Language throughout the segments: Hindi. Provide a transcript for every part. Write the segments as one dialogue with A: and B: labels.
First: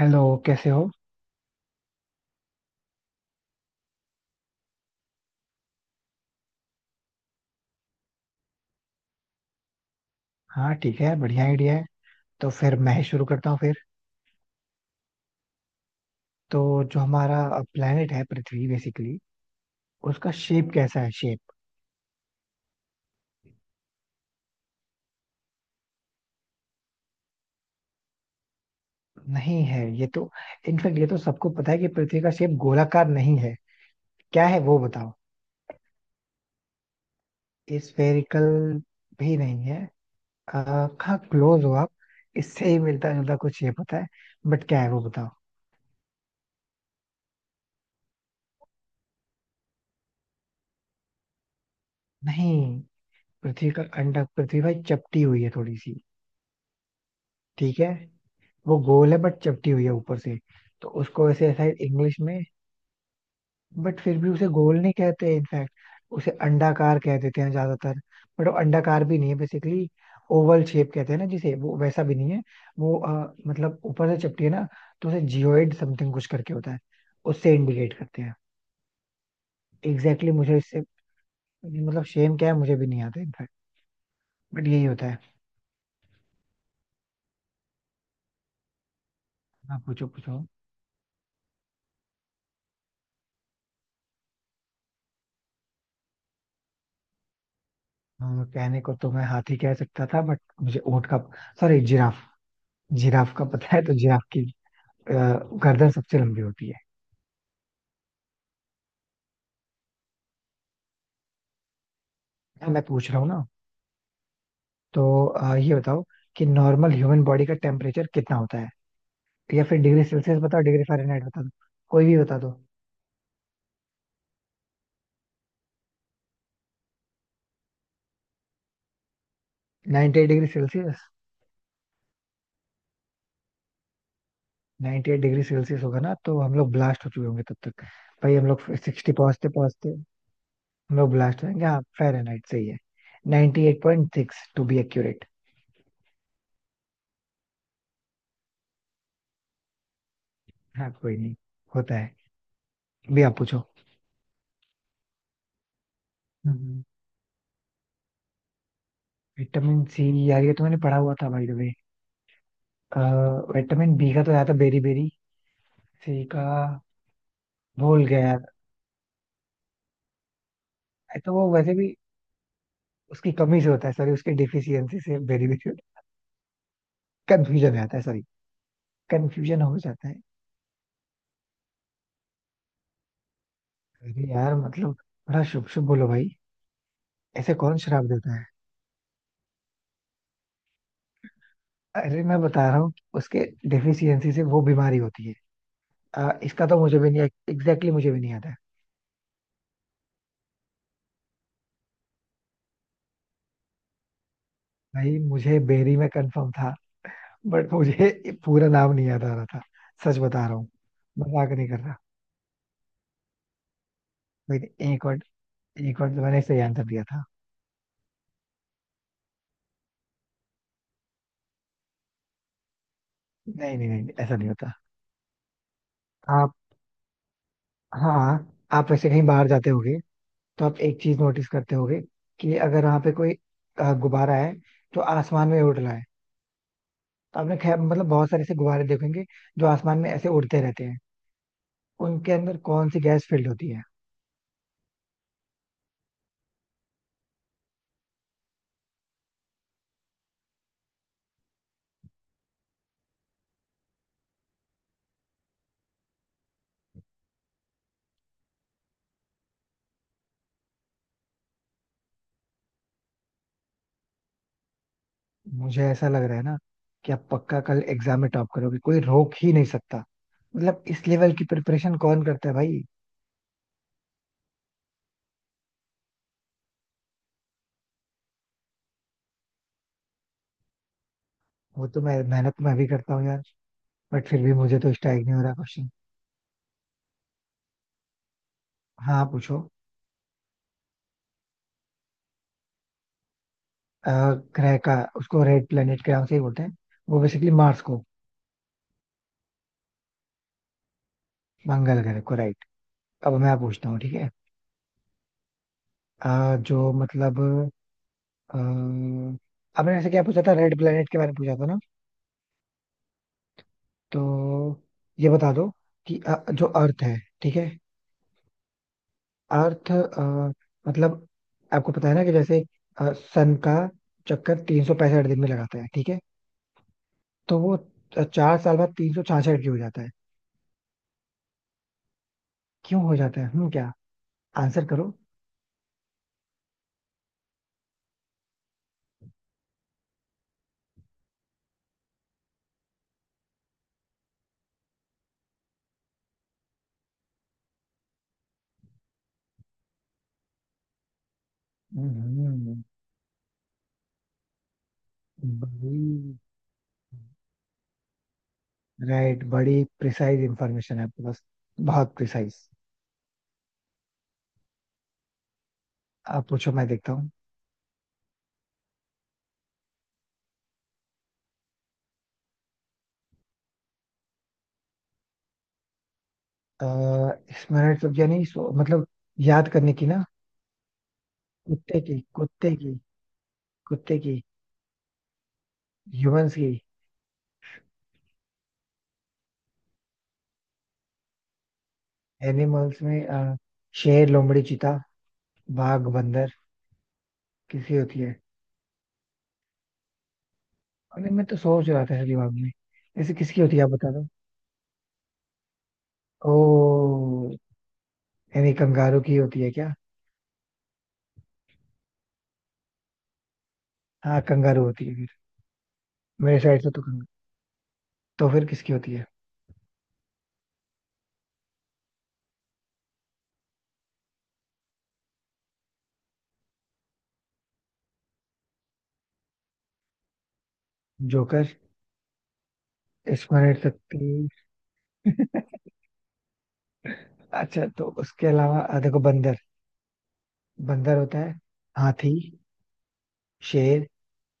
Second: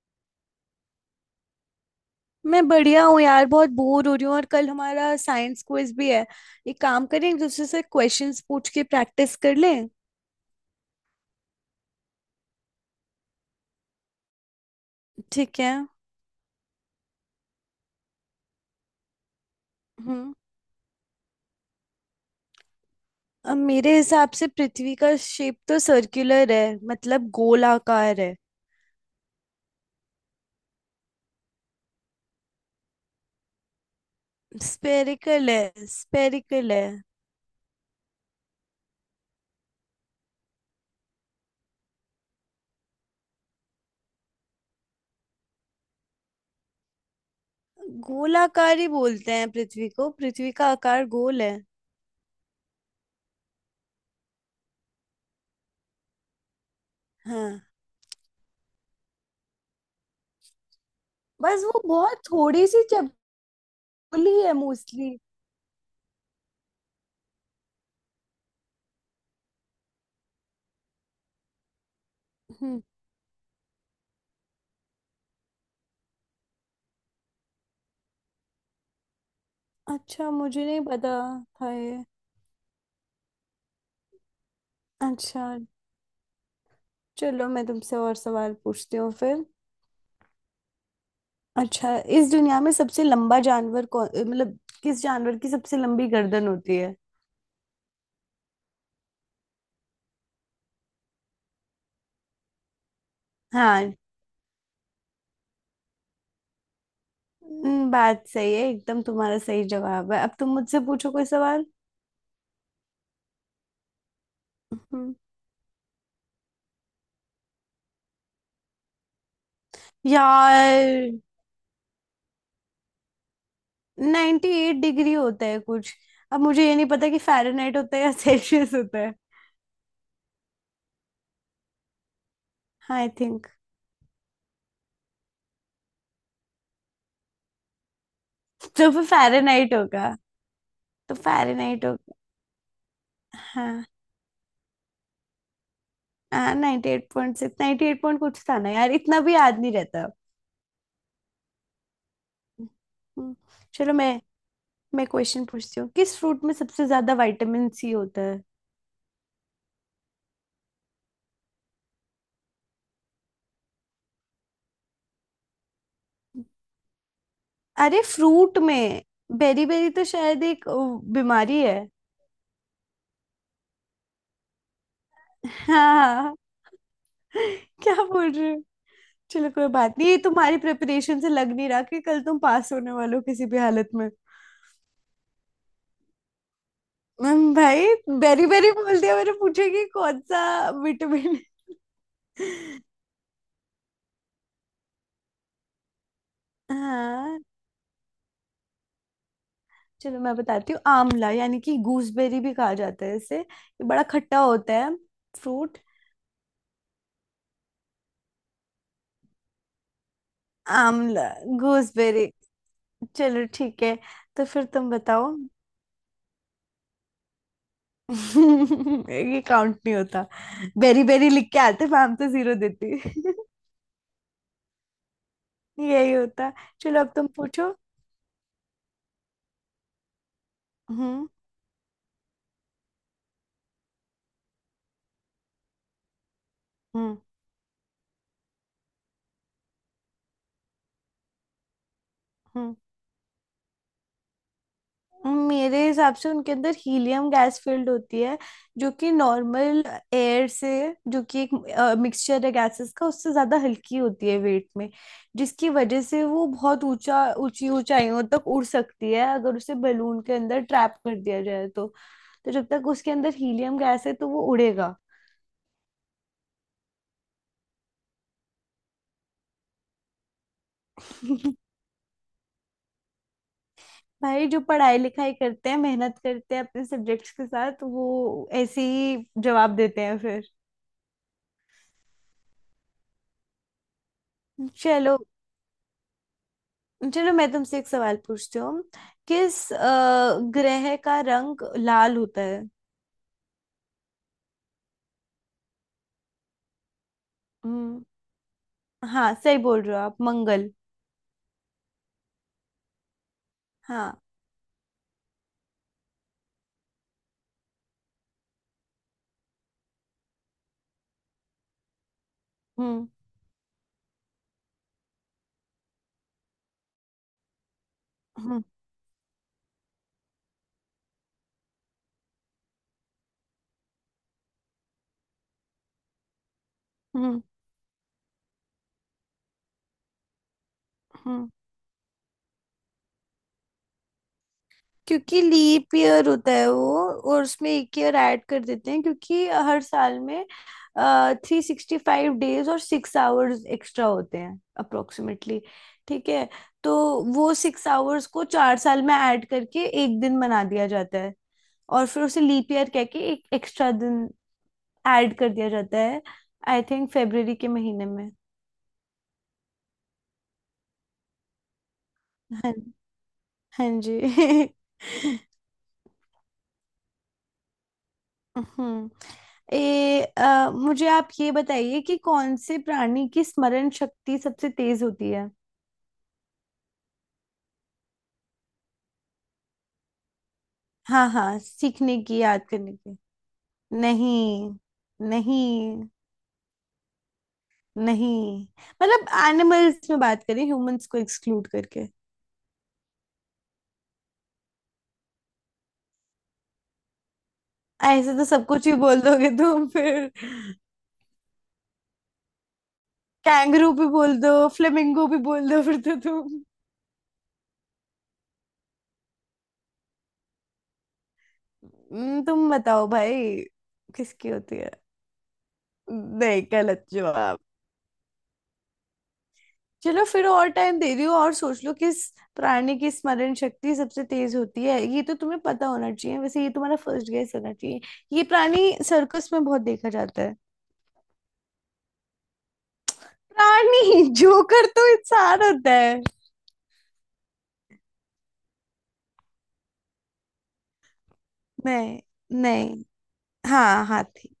A: हेलो। कैसे हो।
B: मैं बढ़िया हूँ यार, बहुत बोर हो रही हूँ और कल हमारा साइंस क्विज भी है। एक काम करें, एक दूसरे से क्वेश्चंस पूछ के प्रैक्टिस कर लें।
A: हाँ ठीक है, बढ़िया आइडिया है। तो फिर मैं ही शुरू करता हूँ फिर।
B: ठीक है।
A: तो जो हमारा प्लेनेट है पृथ्वी बेसिकली, उसका
B: हम्म।
A: शेप कैसा है? शेप।
B: अब मेरे हिसाब से पृथ्वी का शेप तो सर्कुलर है, मतलब गोलाकार है।
A: नहीं है ये तो। इनफैक्ट ये तो सबको पता है कि पृथ्वी का शेप गोलाकार नहीं है। क्या है वो बताओ?
B: स्फेरिकल है।
A: स्फेरिकल भी नहीं है। आ, हाँ क्लोज हो आप, इससे ही मिलता जुलता कुछ शेप होता है। बट क्या है वो बताओ?
B: गोलाकार ही बोलते हैं पृथ्वी को, पृथ्वी का आकार गोल है।
A: नहीं, पृथ्वी का अंडा, पृथ्वी भाई चपटी हुई है थोड़ी सी।
B: हाँ,
A: ठीक है। वो गोल है बट चपटी हुई है ऊपर से। तो उसको वैसे
B: बस
A: शायद
B: वो
A: इंग्लिश
B: बहुत
A: में,
B: थोड़ी सी
A: बट फिर भी
B: चपली
A: उसे
B: है
A: गोल नहीं
B: मोस्टली।
A: कहते इनफैक्ट, उसे अंडाकार कह देते हैं ज्यादातर। बट वो अंडाकार भी नहीं है बेसिकली। ओवल शेप कहते हैं ना जिसे, वो वैसा भी नहीं है।
B: हम्म।
A: वो मतलब ऊपर से चपटी है ना, तो उसे जियोइड समथिंग कुछ करके होता है, उससे इंडिकेट करते हैं। एग्जैक्टली
B: अच्छा,
A: मुझे
B: मुझे
A: इससे
B: नहीं पता था ये।
A: मतलब शेम क्या है मुझे भी नहीं आता इनफैक्ट, बट यही होता है।
B: अच्छा, चलो मैं तुमसे और सवाल पूछती हूँ फिर।
A: आप पूछो पूछो।
B: अच्छा, इस दुनिया में सबसे लंबा जानवर कौन, मतलब किस जानवर की सबसे लंबी गर्दन होती है।
A: कहने को तो मैं हाथी कह सकता था बट मुझे ऊंट का, सॉरी, जिराफ। जिराफ का पता है
B: हाँ।
A: तो जिराफ की अ, गर्दन सबसे लंबी होती है।
B: बात सही है एकदम, तुम्हारा सही जवाब है। अब तुम मुझसे पूछो कोई सवाल।
A: हाँ, मैं पूछ रहा हूँ ना।
B: हम्म।
A: तो ये बताओ कि नॉर्मल ह्यूमन बॉडी का टेम्परेचर कितना होता है। या फिर डिग्री सेल्सियस बताओ, डिग्री
B: यार,
A: फारेनहाइट बता दो। कोई भी बता दो।
B: 98 एट डिग्री होता है कुछ। अब मुझे ये नहीं पता कि फ़ारेनहाइट होता है या सेल्सियस होता है,
A: 98 degree Celsius?
B: I think.
A: 98 degree Celsius होगा ना तो हम लोग ब्लास्ट हो चुके होंगे तब तक। भाई हम लोग
B: तो फिर
A: 60 पहुंचते
B: फ़ारेनहाइट
A: पहुंचते
B: होगा।
A: हम लोग
B: तो
A: ब्लास्ट होंगे। हाँ
B: फ़ारेनहाइट होगा
A: फारेनहाइट सही है।
B: हाँ।
A: 98.6 टू बी एक्यूरेट।
B: हाँ, 98.6 eight point six, ninety eight point कुछ था ना यार, इतना भी याद नहीं रहता।
A: हाँ कोई नहीं। होता है भी।
B: हम्म।
A: आप पूछो।
B: चलो, मैं क्वेश्चन पूछती हूँ। किस फ्रूट में सबसे ज्यादा विटामिन सी होता है।
A: विटामिन सी यार ये तो मैंने पढ़ा हुआ था भाई द वे, विटामिन बी का तो ज्यादा बेरी बेरी, सी का
B: अरे,
A: भूल गया यार।
B: फ्रूट में बेरी बेरी तो शायद एक
A: आई तो वो
B: बीमारी
A: वैसे
B: है।
A: भी उसकी कमी से होता है, सॉरी, उसकी डिफिशियंसी से बेरी बेरी।
B: हाँ।
A: कंफ्यूजन में
B: क्या
A: आता है, सॉरी,
B: बोल रहे हो। चलो,
A: कंफ्यूजन
B: कोई
A: हो
B: बात
A: जाता
B: नहीं,
A: है।
B: ये तुम्हारी प्रिपरेशन से लग नहीं रहा कि कल तुम पास होने वाले हो किसी भी हालत में।
A: अरे यार मतलब बड़ा शुभ शुभ बोलो भाई। ऐसे कौन
B: भाई,
A: शराब देता है।
B: बेरी बेरी बोल दिया, मैंने पूछा कि कौन सा विटामिन।
A: अरे मैं बता रहा हूँ उसके डिफिशियंसी से वो बीमारी होती है। इसका तो मुझे भी नहीं,
B: हाँ।
A: एग्जैक्टली मुझे भी नहीं आता है।
B: चलो मैं बताती हूँ, आंवला यानी कि गूसबेरी भी कहा जाता है इसे, ये बड़ा खट्टा होता है
A: भाई मुझे
B: फ्रूट,
A: बेरी में कंफर्म था, बट मुझे पूरा नाम नहीं याद आ रहा था। सच बता रहा हूँ,
B: आमला,
A: मजाक नहीं कर रहा।
B: गूसबेरी। चलो ठीक है, तो
A: भाई,
B: फिर तुम
A: एक और
B: बताओ।
A: एक बार तो मैंने सही आंसर दिया था।
B: ये काउंट नहीं होता। बेरी बेरी लिख के आते मैम तो जीरो देती
A: नहीं नहीं नहीं, ऐसा नहीं होता।
B: यही होता।
A: आप।
B: चलो, अब तुम पूछो।
A: हाँ। आप वैसे कहीं बाहर जाते होगे, तो आप एक चीज
B: हम्म।
A: नोटिस करते होगे कि अगर वहां पे कोई गुब्बारा है तो आसमान में उड़ रहा है।
B: हम्म।
A: तो आपने खैर मतलब बहुत सारे ऐसे गुब्बारे देखेंगे जो आसमान में ऐसे उड़ते रहते हैं। उनके अंदर
B: हम्म।
A: कौन सी गैस फील्ड होती है?
B: मेरे हिसाब से उनके अंदर हीलियम गैस फील्ड होती है, जो कि नॉर्मल एयर से, जो कि एक मिक्सचर है गैसेस का, उससे ज्यादा हल्की होती है वेट में, जिसकी वजह से वो बहुत ऊंचा ऊंची ऊंचाइयों तक उड़ सकती है अगर उसे बलून के अंदर ट्रैप कर दिया जाए तो। तो जब तक उसके अंदर हीलियम गैस है तो वो उड़ेगा।
A: मुझे ऐसा लग रहा है ना, कि आप पक्का कल एग्जाम में टॉप करोगे, कोई रोक ही नहीं सकता। मतलब इस लेवल की प्रिपरेशन कौन करता है भाई।
B: भाई, जो पढ़ाई लिखाई करते हैं, मेहनत करते हैं अपने सब्जेक्ट्स के साथ, वो ऐसे ही जवाब देते हैं फिर।
A: वो तो मैं मेहनत तो मैं भी करता हूँ यार, बट फिर भी मुझे तो
B: चलो,
A: स्ट्राइक नहीं हो रहा क्वेश्चन।
B: मैं तुमसे एक सवाल पूछती हूँ।
A: हाँ पूछो।
B: किस ग्रह का रंग लाल होता है।
A: अ, ग्रह का उसको रेड प्लेनेट के नाम से ही बोलते हैं, वो बेसिकली मार्स
B: हम्म।
A: को।
B: हाँ, सही बोल रहे हो आप, मंगल।
A: मंगल ग्रह को, राइट। अब मैं पूछता हूँ, ठीक
B: हाँ।
A: है। जो मतलब अ, आपने ऐसे क्या पूछा था, रेड प्लेनेट के बारे में पूछा था ना।
B: हम्म।
A: तो ये बता दो कि जो अर्थ है, ठीक है,
B: हम्म।
A: अर्थ मतलब आपको पता है ना कि जैसे सन का चक्कर 365 दिन में लगाता है, ठीक है।
B: हम्म।
A: तो वो 4 साल बाद 366 हो जाता है।
B: हम्म।
A: क्यों हो जाता है, हम्म, क्या आंसर करो,
B: क्योंकि लीप ईयर होता है वो, और उसमें एक ईयर ऐड कर देते हैं क्योंकि हर साल में 365 डेज और 6 आवर्स एक्स्ट्रा होते हैं अप्रोक्सीमेटली, ठीक है। तो वो 6 आवर्स को 4 साल में ऐड करके एक दिन बना दिया जाता है, और फिर उसे लीप
A: हम्म।
B: ईयर कह के एक एक्स्ट्रा दिन ऐड कर दिया जाता
A: बड़ी,
B: है, आई थिंक फेब्रवरी के महीने में।
A: राइट। बड़ी प्रिसाइज इंफॉर्मेशन है आपके पास, बहुत प्रिसाइज।
B: हाँ। हाँ जी
A: आप पूछो, मैं देखता हूँ।
B: हम्म। मुझे आप ये बताइए कि कौन से प्राणी की स्मरण शक्ति सबसे तेज होती है।
A: अ, स्मरण शक्ति यानी मतलब याद करने की ना?
B: हाँ हाँ,
A: कुत्ते
B: सीखने
A: की,
B: की, याद
A: कुत्ते
B: करने
A: की,
B: की।
A: कुत्ते की।
B: नहीं। नहीं।
A: ह्यूमंस की।
B: नहीं। मतलब एनिमल्स में बात करें, ह्यूमंस को एक्सक्लूड करके।
A: एनिमल्स में शेर, लोमड़ी, चीता, बाघ, बंदर, किसकी होती
B: ऐसे
A: है?
B: तो सब कुछ ही बोल दोगे तुम फिर।
A: अरे मैं तो सोच रहा था दिमाग में, ऐसे किसकी होती है, आप
B: कैंगरू भी
A: बता दो।
B: बोल दो, फ्लेमिंगो भी बोल दो फिर तो तुम।
A: ओ, यानी कंगारू की होती है क्या?
B: तुम बताओ भाई,
A: हाँ
B: किसकी होती
A: कंगारू
B: है।
A: होती है फिर। मेरे
B: नहीं,
A: साइड से तो
B: गलत
A: कंग...
B: जवाब।
A: तो फिर किसकी होती है?
B: चलो फिर, और टाइम दे दियो और सोच लो किस प्राणी की स्मरण शक्ति सबसे तेज होती है, ये तो तुम्हें पता होना चाहिए, वैसे ये तुम्हारा फर्स्ट गेस होना चाहिए। ये प्राणी सर्कस में बहुत देखा जाता है।
A: जोकर। स्मरण
B: प्राणी
A: शक्ति।
B: जोकर तो इंसान होता है।
A: अच्छा तो उसके अलावा देखो, बंदर, बंदर होता है,
B: नहीं।
A: हाथी,
B: नहीं। हाँ,
A: शेर,
B: हाथी।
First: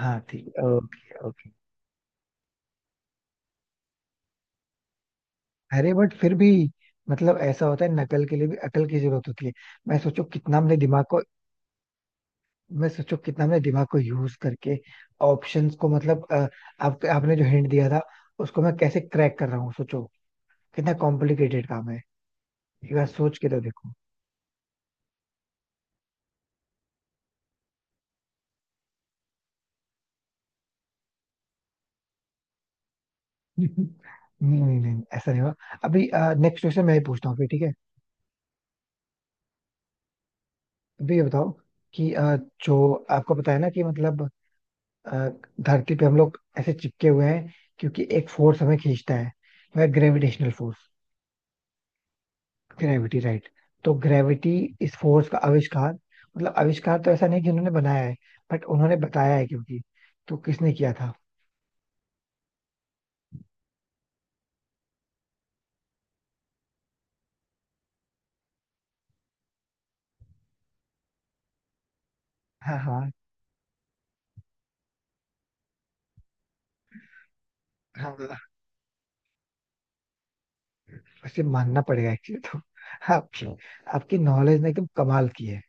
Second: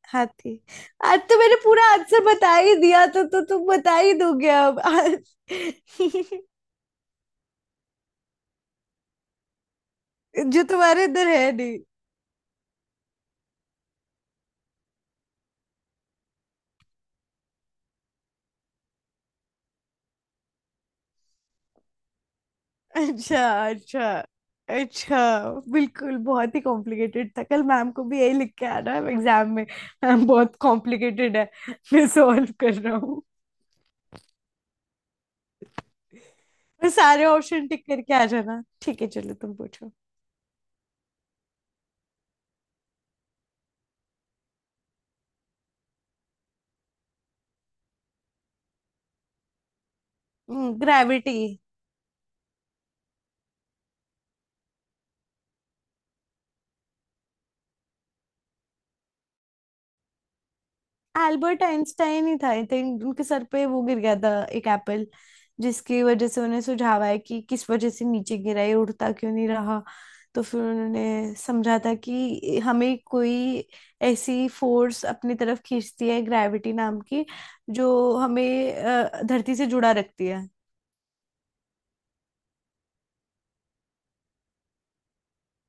A: हाथी।
B: हाथी।
A: ओके
B: आज तो
A: ओके।
B: मैंने पूरा आंसर बता ही दिया, तो तुम बता ही दोगे अब आज।
A: अरे बट फिर भी मतलब ऐसा होता है नकल के लिए भी अकल की जरूरत होती है। मैं सोचो कितना
B: जो
A: हमने
B: तुम्हारे
A: दिमाग को
B: अंदर है।
A: मैं सोचो कितना हमने दिमाग को यूज करके ऑप्शंस को मतलब आपने जो हिंट दिया था, उसको मैं कैसे क्रैक कर रहा हूँ, सोचो कितना कॉम्प्लिकेटेड काम है। एक बार सोच
B: अच्छा।
A: के तो देखो।
B: अच्छा। अच्छा। बिल्कुल, बहुत ही कॉम्प्लिकेटेड था, कल मैम को भी यही लिख के आना है एग्जाम में, मैम बहुत कॉम्प्लिकेटेड है, मैं सॉल्व कर रहा हूँ।
A: नहीं नहीं नहीं, ऐसा नहीं हुआ। अभी नेक्स्ट क्वेश्चन
B: मैं
A: मैं ही
B: सारे
A: पूछता हूँ फिर, ठीक
B: ऑप्शन
A: है।
B: टिक करके आ जाना। ठीक है, चलो तुम पूछो।
A: अभी ये बताओ कि जो आपको पता है ना कि मतलब अ, धरती पे हम लोग ऐसे चिपके हुए हैं क्योंकि एक फोर्स हमें खींचता है, वह gravitational force.
B: Gravity.
A: Gravity, right. तो ग्रेविटी, इस फोर्स का आविष्कार, मतलब आविष्कार तो ऐसा नहीं कि उन्होंने बनाया है, बट उन्होंने बताया है क्योंकि, तो किसने किया था?
B: एल्बर्ट आइंस्टाइन ही था, आई थिंक उनके सर पे वो गिर गया था एक एप्पल, जिसकी वजह से उन्हें सुझाव आया कि किस वजह से नीचे गिरा ये, उड़ता क्यों नहीं रहा। तो फिर उन्होंने समझा था कि
A: हाँ
B: हमें
A: हाँ
B: कोई ऐसी फोर्स अपनी तरफ खींचती है ग्रेविटी नाम की, जो
A: हाँ।
B: हमें धरती से जुड़ा रखती है।
A: वैसे मानना पड़ेगा एक्चुअली तो, आपकी आपकी नॉलेज ने एकदम कमाल की है।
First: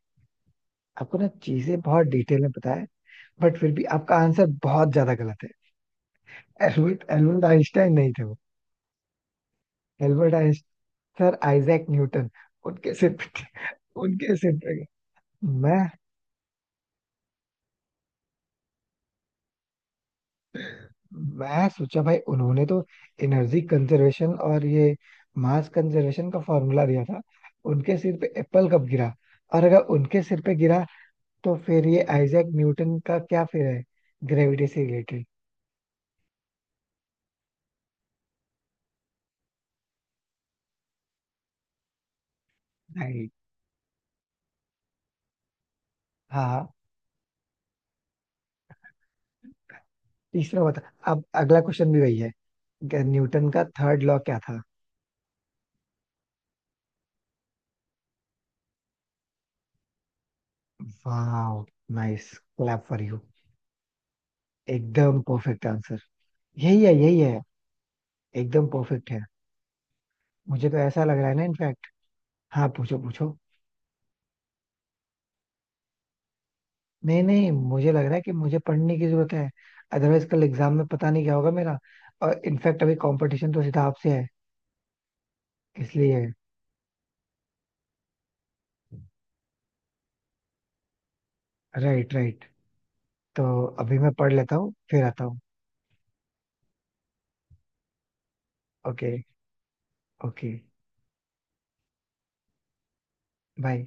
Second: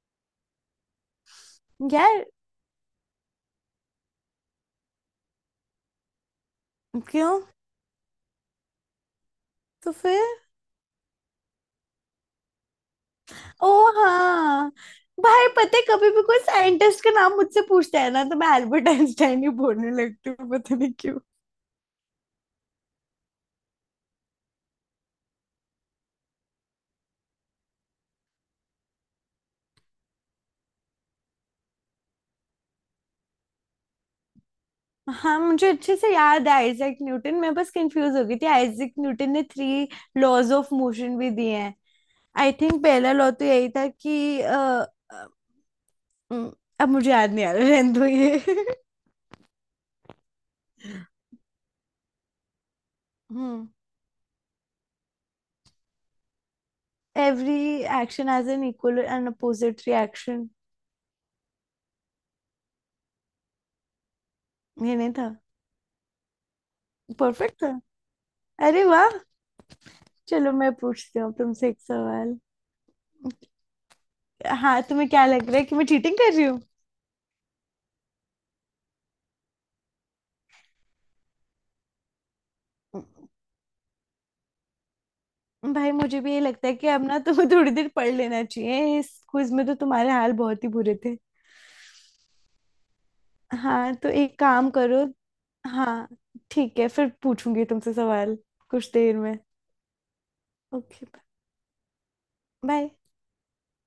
A: आपको ना चीजें बहुत
B: यार।
A: डिटेल में पता है, बट फिर भी आपका आंसर बहुत ज्यादा गलत है। एल्बर्ट
B: क्यों,
A: एल्बर्ट आइंस्टाइन नहीं थे वो।
B: तो
A: एल्बर्ट
B: फिर।
A: Einstein, sir Isaac Newton. उनके सिर पे,
B: ओ।
A: उनके सिर
B: हाँ।
A: पे।
B: भाई पता
A: मैं
B: है, कभी भी कोई साइंटिस्ट का नाम मुझसे पूछता है ना तो मैं एल्बर्ट आइंस्टाइन ही बोलने लगती हूँ, पता नहीं।
A: मैं सोचा भाई उन्होंने तो एनर्जी कंजर्वेशन और ये मास कंजर्वेशन का फॉर्मूला दिया था। उनके सिर पे एप्पल कब गिरा? और अगर उनके सिर पे गिरा, तो फिर ये आइजैक न्यूटन का क्या फिर है, ग्रेविटी से रिलेटेड?
B: हाँ, मुझे अच्छे से याद है, आइजैक न्यूटन, मैं बस कंफ्यूज हो गई थी। आइजैक न्यूटन ने 3 लॉज ऑफ मोशन भी दिए हैं। आई थिंक पहला
A: नहीं।
B: लॉ तो यही था कि अ, उम,
A: हाँ।
B: अब मुझे याद नहीं आ रहा, रहने दो ये
A: तीसरा बता। अब अगला क्वेश्चन भी वही है, न्यूटन का
B: हम्म।
A: थर्ड लॉ क्या था?
B: Every action has an equal and opposite reaction.
A: वाह, नाइस। Clap for you.
B: ये नहीं
A: एकदम
B: था।
A: Perfect answer. यही है यही है।
B: परफेक्ट था।
A: एकदम
B: अरे वाह।
A: परफेक्ट है।
B: चलो
A: मुझे
B: मैं
A: तो ऐसा लग
B: पूछती
A: रहा
B: हूँ
A: है ना
B: तुमसे एक
A: इनफैक्ट।
B: सवाल।
A: हाँ पूछो पूछो।
B: हाँ, तुम्हें क्या लग रहा है कि मैं चीटिंग कर रही हूँ।
A: नहीं नहीं, मुझे लग रहा है कि मुझे पढ़ने की जरूरत है। अदरवाइज कल एग्जाम में पता नहीं क्या होगा मेरा। और इनफैक्ट अभी कंपटीशन तो सीधा आपसे है,
B: भाई, मुझे
A: इसलिए।
B: भी यही लगता है कि अब ना तुम्हें थोड़ी देर पढ़ लेना चाहिए, इस क्विज में तो तुम्हारे हाल बहुत ही बुरे थे।
A: Right right. तो
B: हाँ,
A: अभी
B: तो
A: मैं पढ़
B: एक
A: लेता
B: काम
A: हूँ फिर
B: करो।
A: आता हूँ।
B: हाँ, ठीक है, फिर पूछूंगी तुमसे सवाल कुछ
A: ओके,
B: देर में।
A: ओके।
B: ओके। बाय।
A: बाय।